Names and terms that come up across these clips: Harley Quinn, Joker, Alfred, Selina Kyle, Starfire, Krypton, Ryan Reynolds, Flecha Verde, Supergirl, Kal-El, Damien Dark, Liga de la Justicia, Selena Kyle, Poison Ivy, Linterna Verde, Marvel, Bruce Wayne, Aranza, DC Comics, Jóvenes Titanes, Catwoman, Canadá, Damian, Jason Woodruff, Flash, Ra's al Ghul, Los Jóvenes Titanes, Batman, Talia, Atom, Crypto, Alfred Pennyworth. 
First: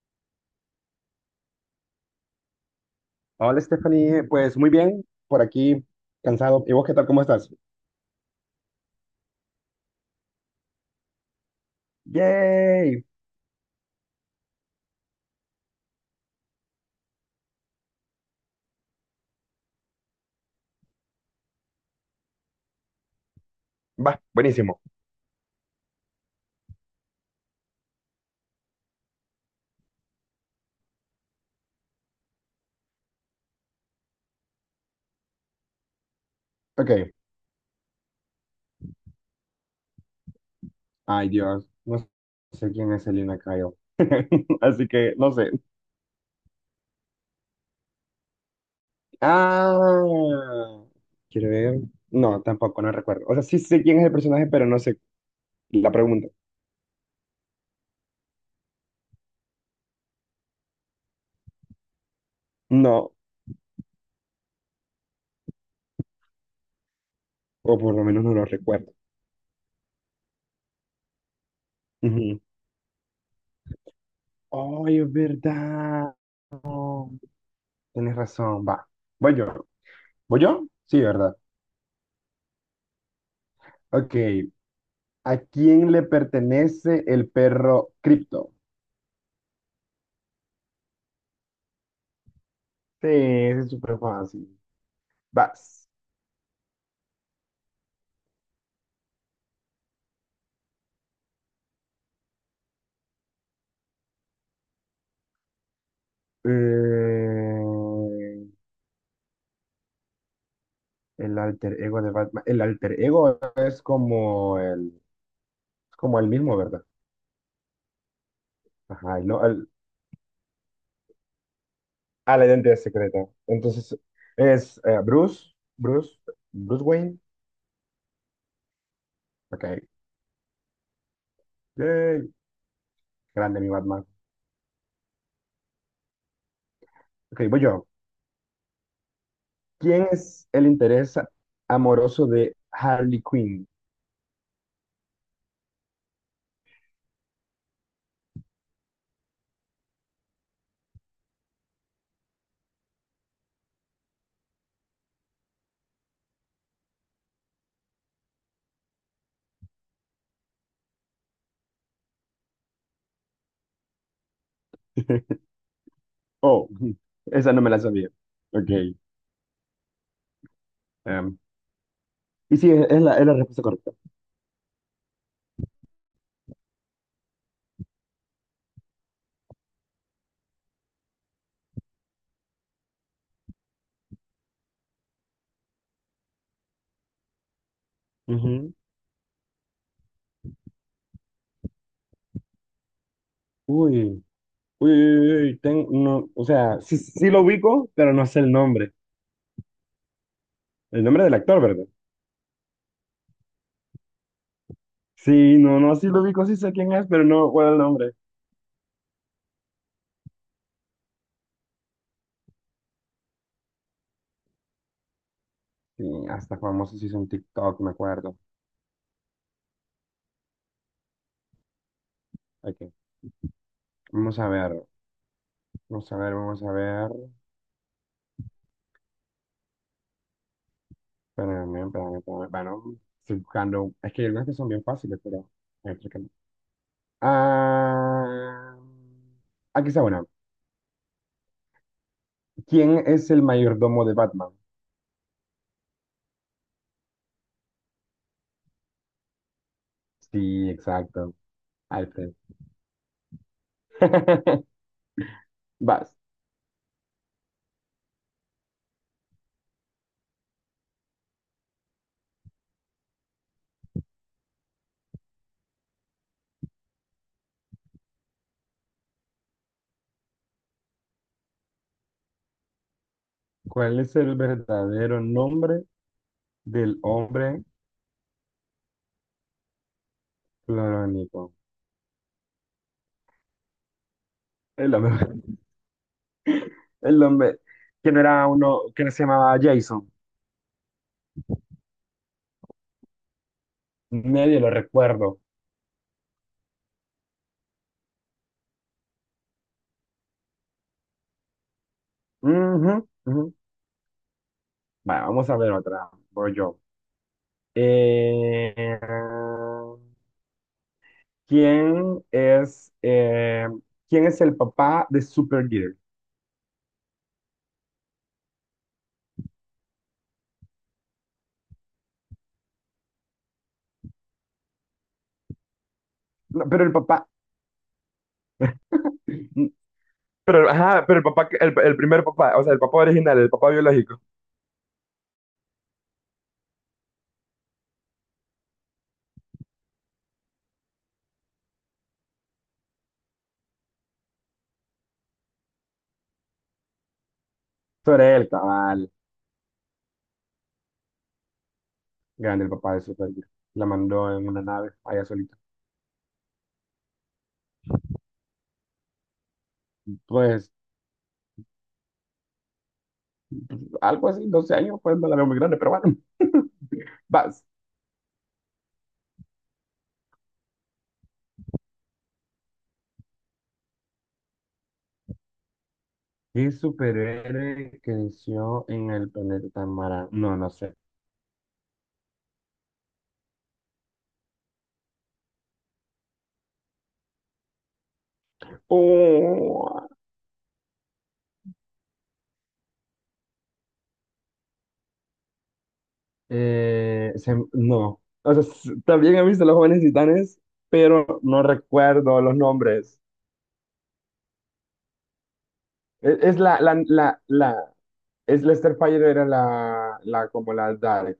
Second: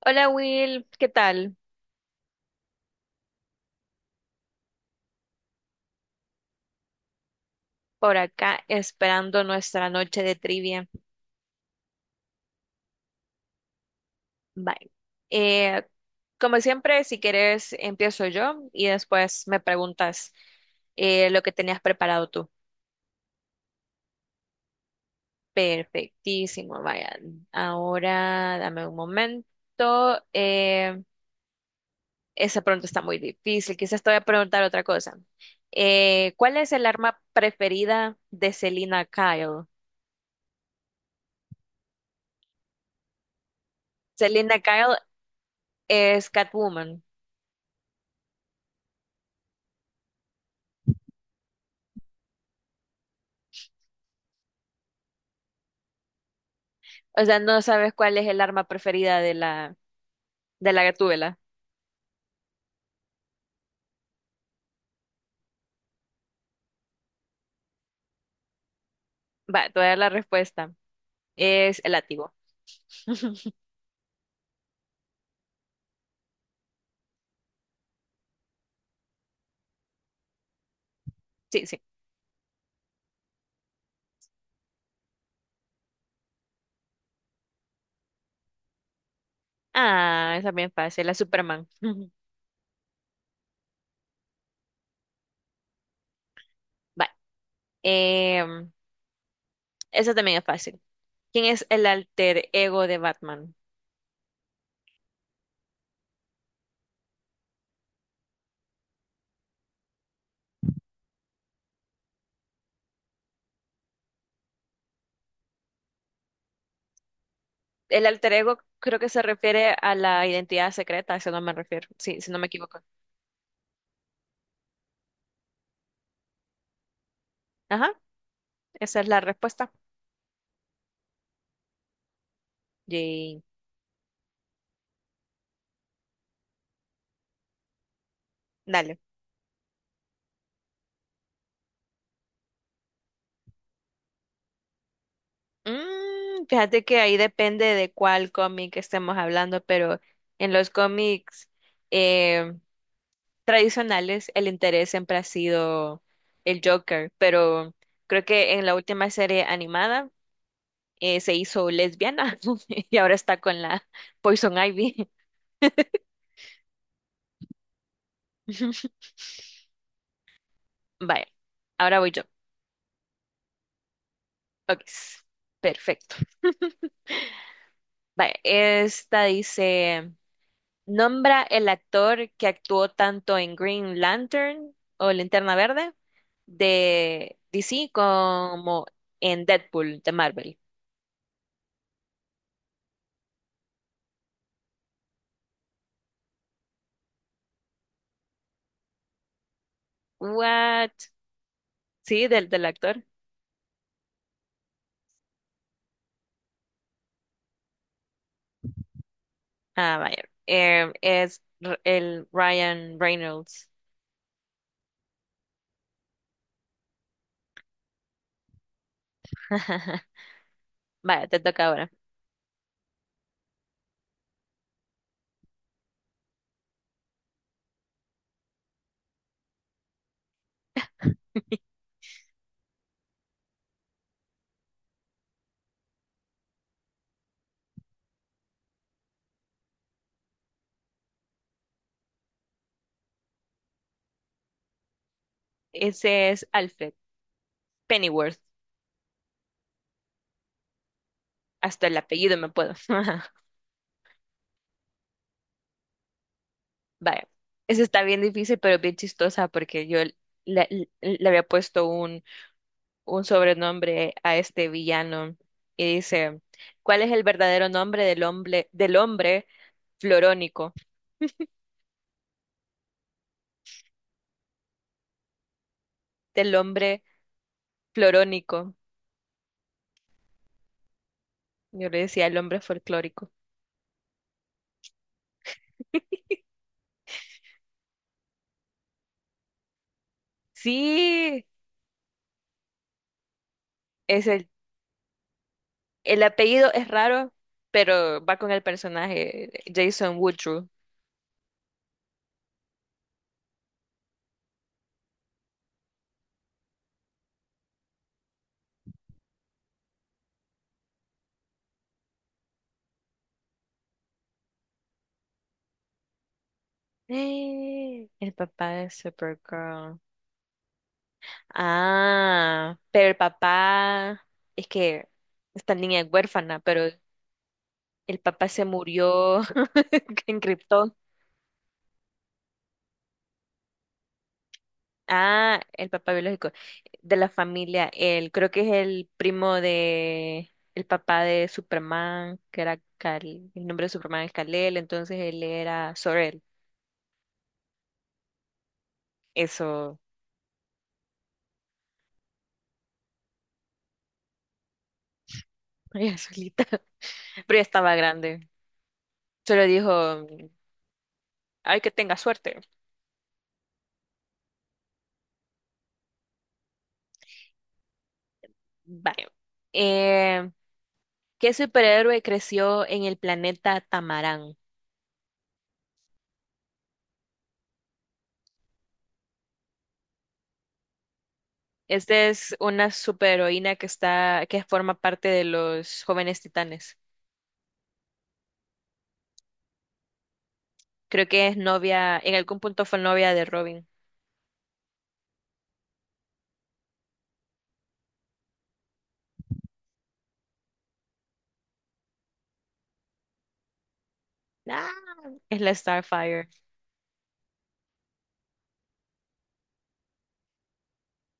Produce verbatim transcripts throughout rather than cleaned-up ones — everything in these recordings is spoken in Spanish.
Hola Will, ¿qué tal? Hola Stephanie, pues muy bien, por aquí cansado. ¿Y vos qué tal? ¿Cómo estás? Por acá esperando nuestra noche de trivia. ¡Yay! Bye. Eh, Como siempre, si quieres, empiezo yo y después me preguntas eh, lo que tenías preparado tú. Va, buenísimo. Perfectísimo, vaya. Ahora dame un momento. Eh, esa pregunta está muy difícil. Quizás te voy a preguntar otra cosa. Eh, ¿cuál es el Ok. arma preferida de Selina Kyle? Ay Dios, no sé quién es Selena Kyle. Selina Así Kyle que no sé. es Catwoman. Ah, quiero ver. No, tampoco, no recuerdo. O sea, sí sé quién es el personaje, pero no sé la pregunta. O sea, no sabes cuál es el arma preferida de la, de la gatúbela. No, o por lo menos no lo recuerdo. Va, te voy a dar la respuesta. Es el látigo. Ujú. Ay, es verdad. Tienes razón, va. Voy yo. ¿Voy yo? Sí, ¿verdad? Sí, sí. Ok. ¿A quién le pertenece el perro Crypto? Ah, esa es bien fácil, la Superman. Sí, ese es súper fácil. Vas. Va. em, Esa también es fácil. ¿Quién es el alter ego de Batman? Eh, el alter ego de Batman. El alter ego es como el, es como el mismo, ¿verdad? El alter ego creo que Ajá, se y no, el- refiere a la identidad secreta, a eso no me refiero. Sí, si ah, no me la identidad equivoco. secreta. Entonces, es eh, Bruce, Bruce, Bruce Wayne. Ajá, esa es la Ok. respuesta. Yay. Yay. Grande mi Batman. Ok, voy yo. Dale. ¿Quién es el interés amoroso de Harley Quinn? Mm, fíjate que ahí depende de cuál cómic estemos hablando, pero en los cómics eh, tradicionales el interés siempre ha sido el Joker, pero creo que en la última serie animada eh, se hizo lesbiana y ahora está con la Poison Ivy. Oh, ujú. Esa no me la sabía. Ok. Vaya, em, ahora voy yo. y sí, es es la, es la respuesta correcta. Ok, perfecto. Vaya, esta dice... Nombra el actor que actuó tanto en Green Lantern o Linterna Verde de D C Ujú. como en Deadpool de Marvel. Uy, uy, uy, uy, ten- no, o sea, sí, sí lo ubico, pero no sé el nombre. El What? nombre del actor, ¿verdad? Sí, del, del actor. Sí, no, no, sí lo ubico, sí sé quién es, pero no recuerdo el nombre. Ah, vaya. Eh, es R- el Ryan Reynolds. Sí, hasta famoso se hizo en TikTok, me acuerdo. Vaya, te toca ahora. Aquí. Vamos a ver, vamos a ver, vamos a ver. Espérame, espérame, espérame. Bueno, estoy buscando. Es que hay algunas que son bien fáciles, pero, a ver, chécame. Ah, aquí está una. ¿Quién es el mayordomo de Batman? Ese es Alfred Pennyworth. Sí, exacto. Hasta el Alfred. apellido me puedo. Vas. Vaya. Ese está bien difícil, pero bien chistosa porque yo le, le- le había puesto un un sobrenombre a este villano y dice, ¿cuál es el verdadero nombre del hombre, del hombre florónico? ¿Cuál es el verdadero nombre Del del hombre hombre florónico. clorónico? Yo le decía el hombre folclórico. El hombre. El hombre. Que no era uno que no se llamaba Jason. Sí, es el, Medio lo recuerdo. el apellido es raro, pero va con el personaje Jason Woodruff. Ujú, ujú. Vale, vamos a ver otra. Voy yo. Eh, ¿quién es, eh, quién es el papá de Supergirl? ¡Eh! El papá de Supergirl. Ah, pero el papá es que esta niña es huérfana, No, pero pero el papá. el papá se murió en Pero, Krypton. ajá, pero el papá, que- el, el primer papá, o sea, el papá original, el papá biológico. Ah, el papá biológico de la familia, él creo que es el primo de el papá de Superman, que era Kal- el nombre de Superman es Kal-El, entonces él era Sorel. Sobre él, cabal. Eso, Grande el papá de Supergirl. La mandó en una nave allá solita. ella solita. Pero ya estaba grande. Solo dijo, Pues ay, que tenga suerte. algo así, doce años, pues no la veo muy grande, pero bueno, vas. Vaya. Eh, ¿Qué superhéroe creció en el planeta Tamarán? ¿Qué superhéroe creció en el planeta Mara? No, no sé. Esta es una superheroína que está, que forma parte de los Jóvenes Titanes. Creo que es novia, en algún punto fue novia de Robin. Eh, se- no, o sea, s- también he visto Los Jóvenes Titanes, pero no recuerdo los nombres. Ah, es la Es, Starfire. es la, la, la, la, es Lester Fire era la, la, como la Dark.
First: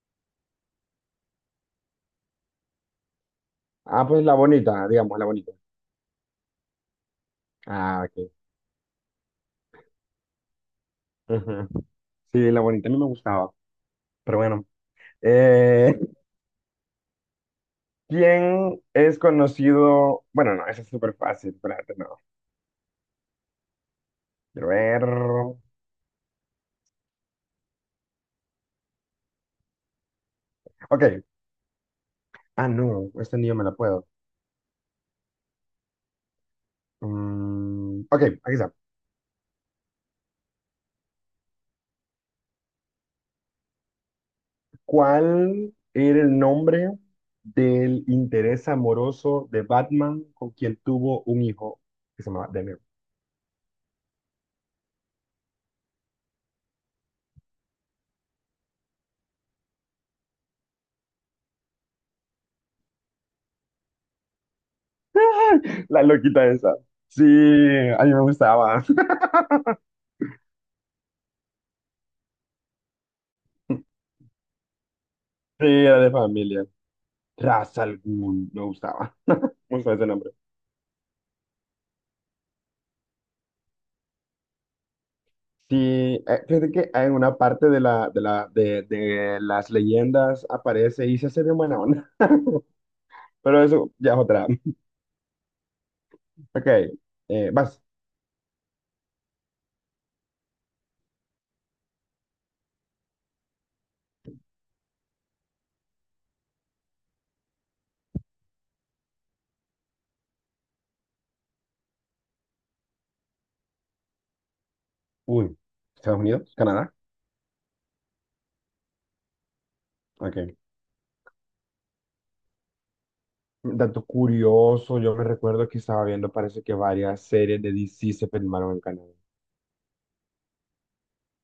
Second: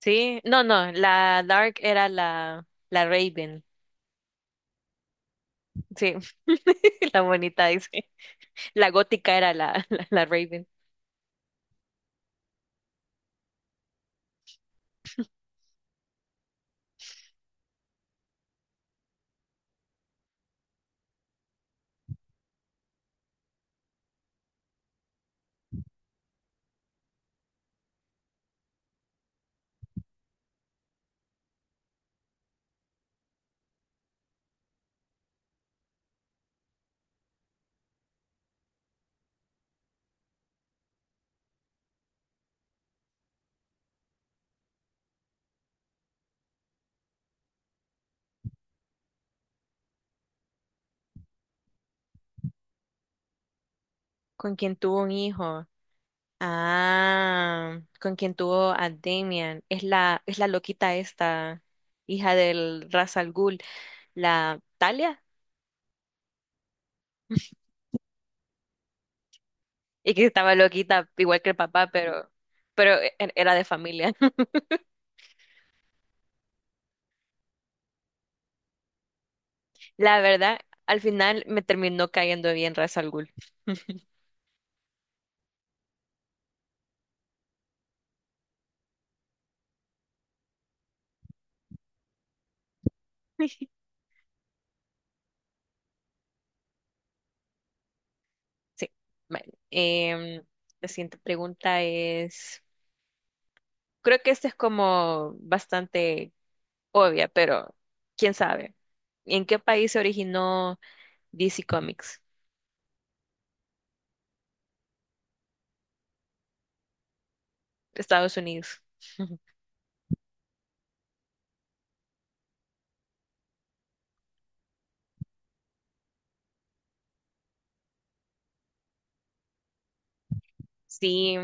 Sí, no, no, la Dark era la, la Raven. Ah, pues la bonita, digamos, la bonita. Sí, la bonita Ah, dice. ok. La gótica era la, la, la Raven. Ujú. Sí, la bonita a mí me gustaba, pero bueno. Eh, ¿Quién es conocido? Bueno, no, esa es súper fácil, espérate, no. Quiero ver. Ok, ah, no, esta ni yo me la puedo. Mm, ok, aquí está. ¿Cuál era el nombre del interés amoroso de Batman con quien tuvo un hijo que se llamaba Damian? Con quien tuvo un hijo. Ah, con quien tuvo a Damian. Es la, es la loquita esta, hija del Ra's al Ghul, la Talia. La loquita esa. Sí, a mí me gustaba. Y que estaba loquita, igual que el papá, pero, pero e- era de familia. Sí, era de familia. Ra's al Ghul, me gustaba. Me gustaba ese La nombre. verdad, al final me terminó cayendo bien Ra's al Ghul. Sí, eh, fíjate que en una parte de, la, de, la, de, de las leyendas aparece y se hace bien buena onda. Pero eso ya es otra. Ok, eh, vas. Sí. Bueno, em, la siguiente pregunta es, creo que esta es como bastante obvia, pero quién sabe. ¿En qué país se originó D C Comics? Uy, Estados Unidos, Canadá. Estados Unidos. Ok. Dato curioso, yo me recuerdo que estaba viendo, parece que varias series de D C se filmaron en Canadá. Sí,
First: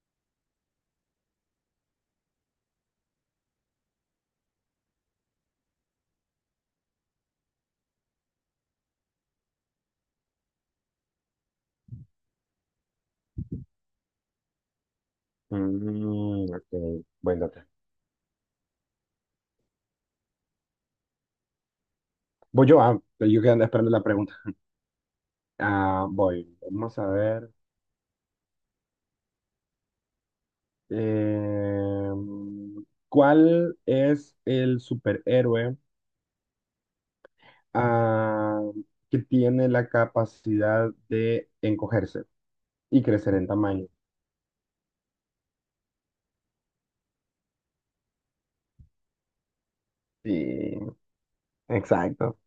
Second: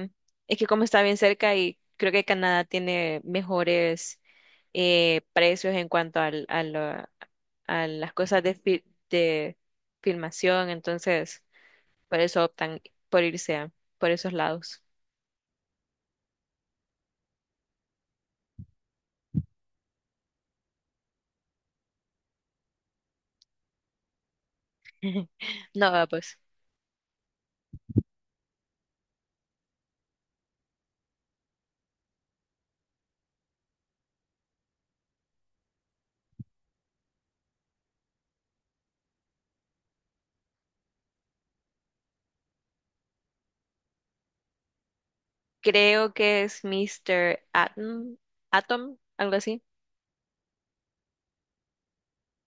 es que como está bien cerca y creo que Canadá tiene mejores eh, precios en cuanto al, a, lo- a las cosas de, fi- de filmación, entonces por eso optan por irse a- por esos lados. Mm, ok, buen dato. Voy yo, ah, yo quedando esperando la pregunta. No, va, Ah, pues. voy, vamos a ver. eh, ¿Cuál es el superhéroe ah, que tiene la capacidad de encogerse y crecer en tamaño? Creo que es míster Atom, Atom, algo así. Sí, exacto.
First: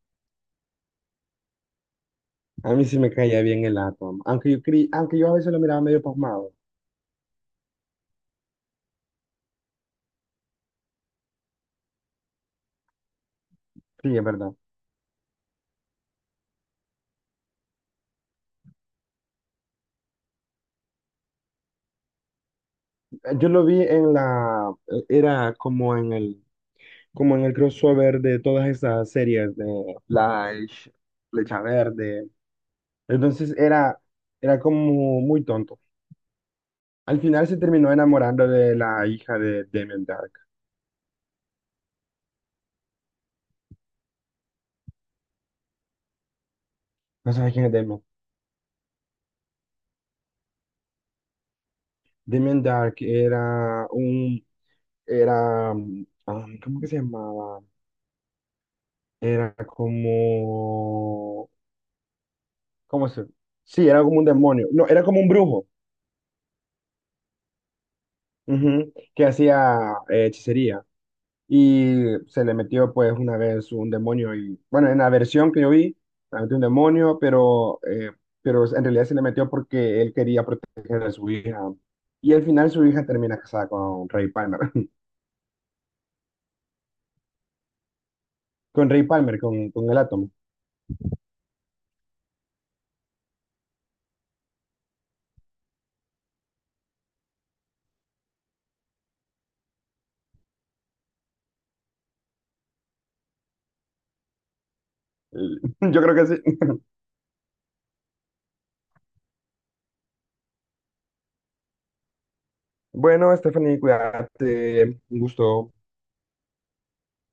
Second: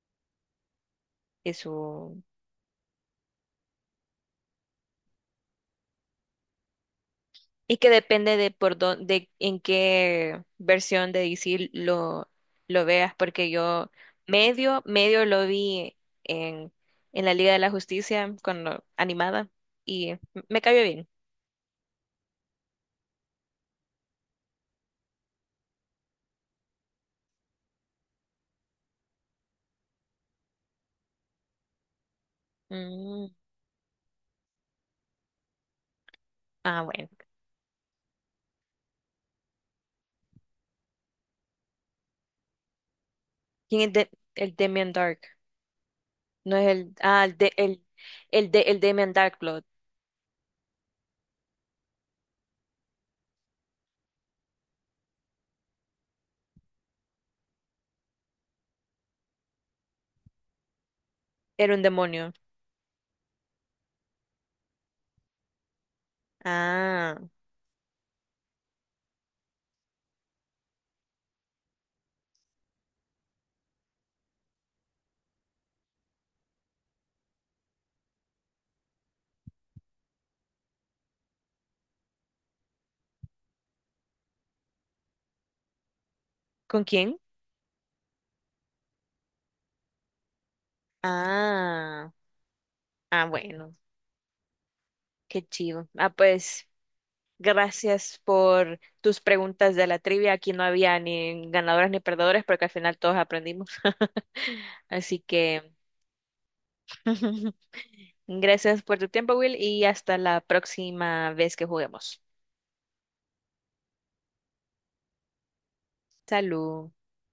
Es su... A mí sí me caía bien el Atom, aunque yo, creí- aunque yo a veces lo miraba medio pasmado. Y que depende de por dónde, en qué versión de D C lo, lo veas, porque yo Sí, es verdad. medio, medio lo vi en, en la Liga de la Justicia cuando animada y me cayó bien. Yo lo vi en la, era como en el, como en el crossover de todas esas series de Flash, Flecha Verde. Mm, Entonces era, era como muy tonto. ah, bueno. Al final se terminó enamorando de la hija de Damien Dark. ¿Quién es de- el Demian Dark? No es el. Ah, No el de, sabes quién es el, Damien. el de, el Damon Darkblood. Damien Dark era un, era, um, ¿cómo que se llamaba? Era como, Era un demonio. ¿cómo se? Sí, era como un demonio. No, era como un brujo. Ah. Ujú, que hacía eh, hechicería y se le metió pues una vez un demonio y bueno, en la versión que yo vi, se le metió un demonio, pero, eh, pero en realidad se le metió porque él quería proteger a su hija y al final su hija termina casada con Ray Palmer, ¿Con quién? con Ray Palmer, con, con el átomo. Ah. Ah, bueno. Qué chido. Ah, pues. Gracias por tus preguntas de la trivia. Aquí no había ni ganadores ni perdedores porque al final todos aprendimos. Así El- que Yo creo que sí. gracias por tu tiempo, Will, y hasta la próxima vez que juguemos. Bueno, Stephanie, cuídate, un gusto. Salud.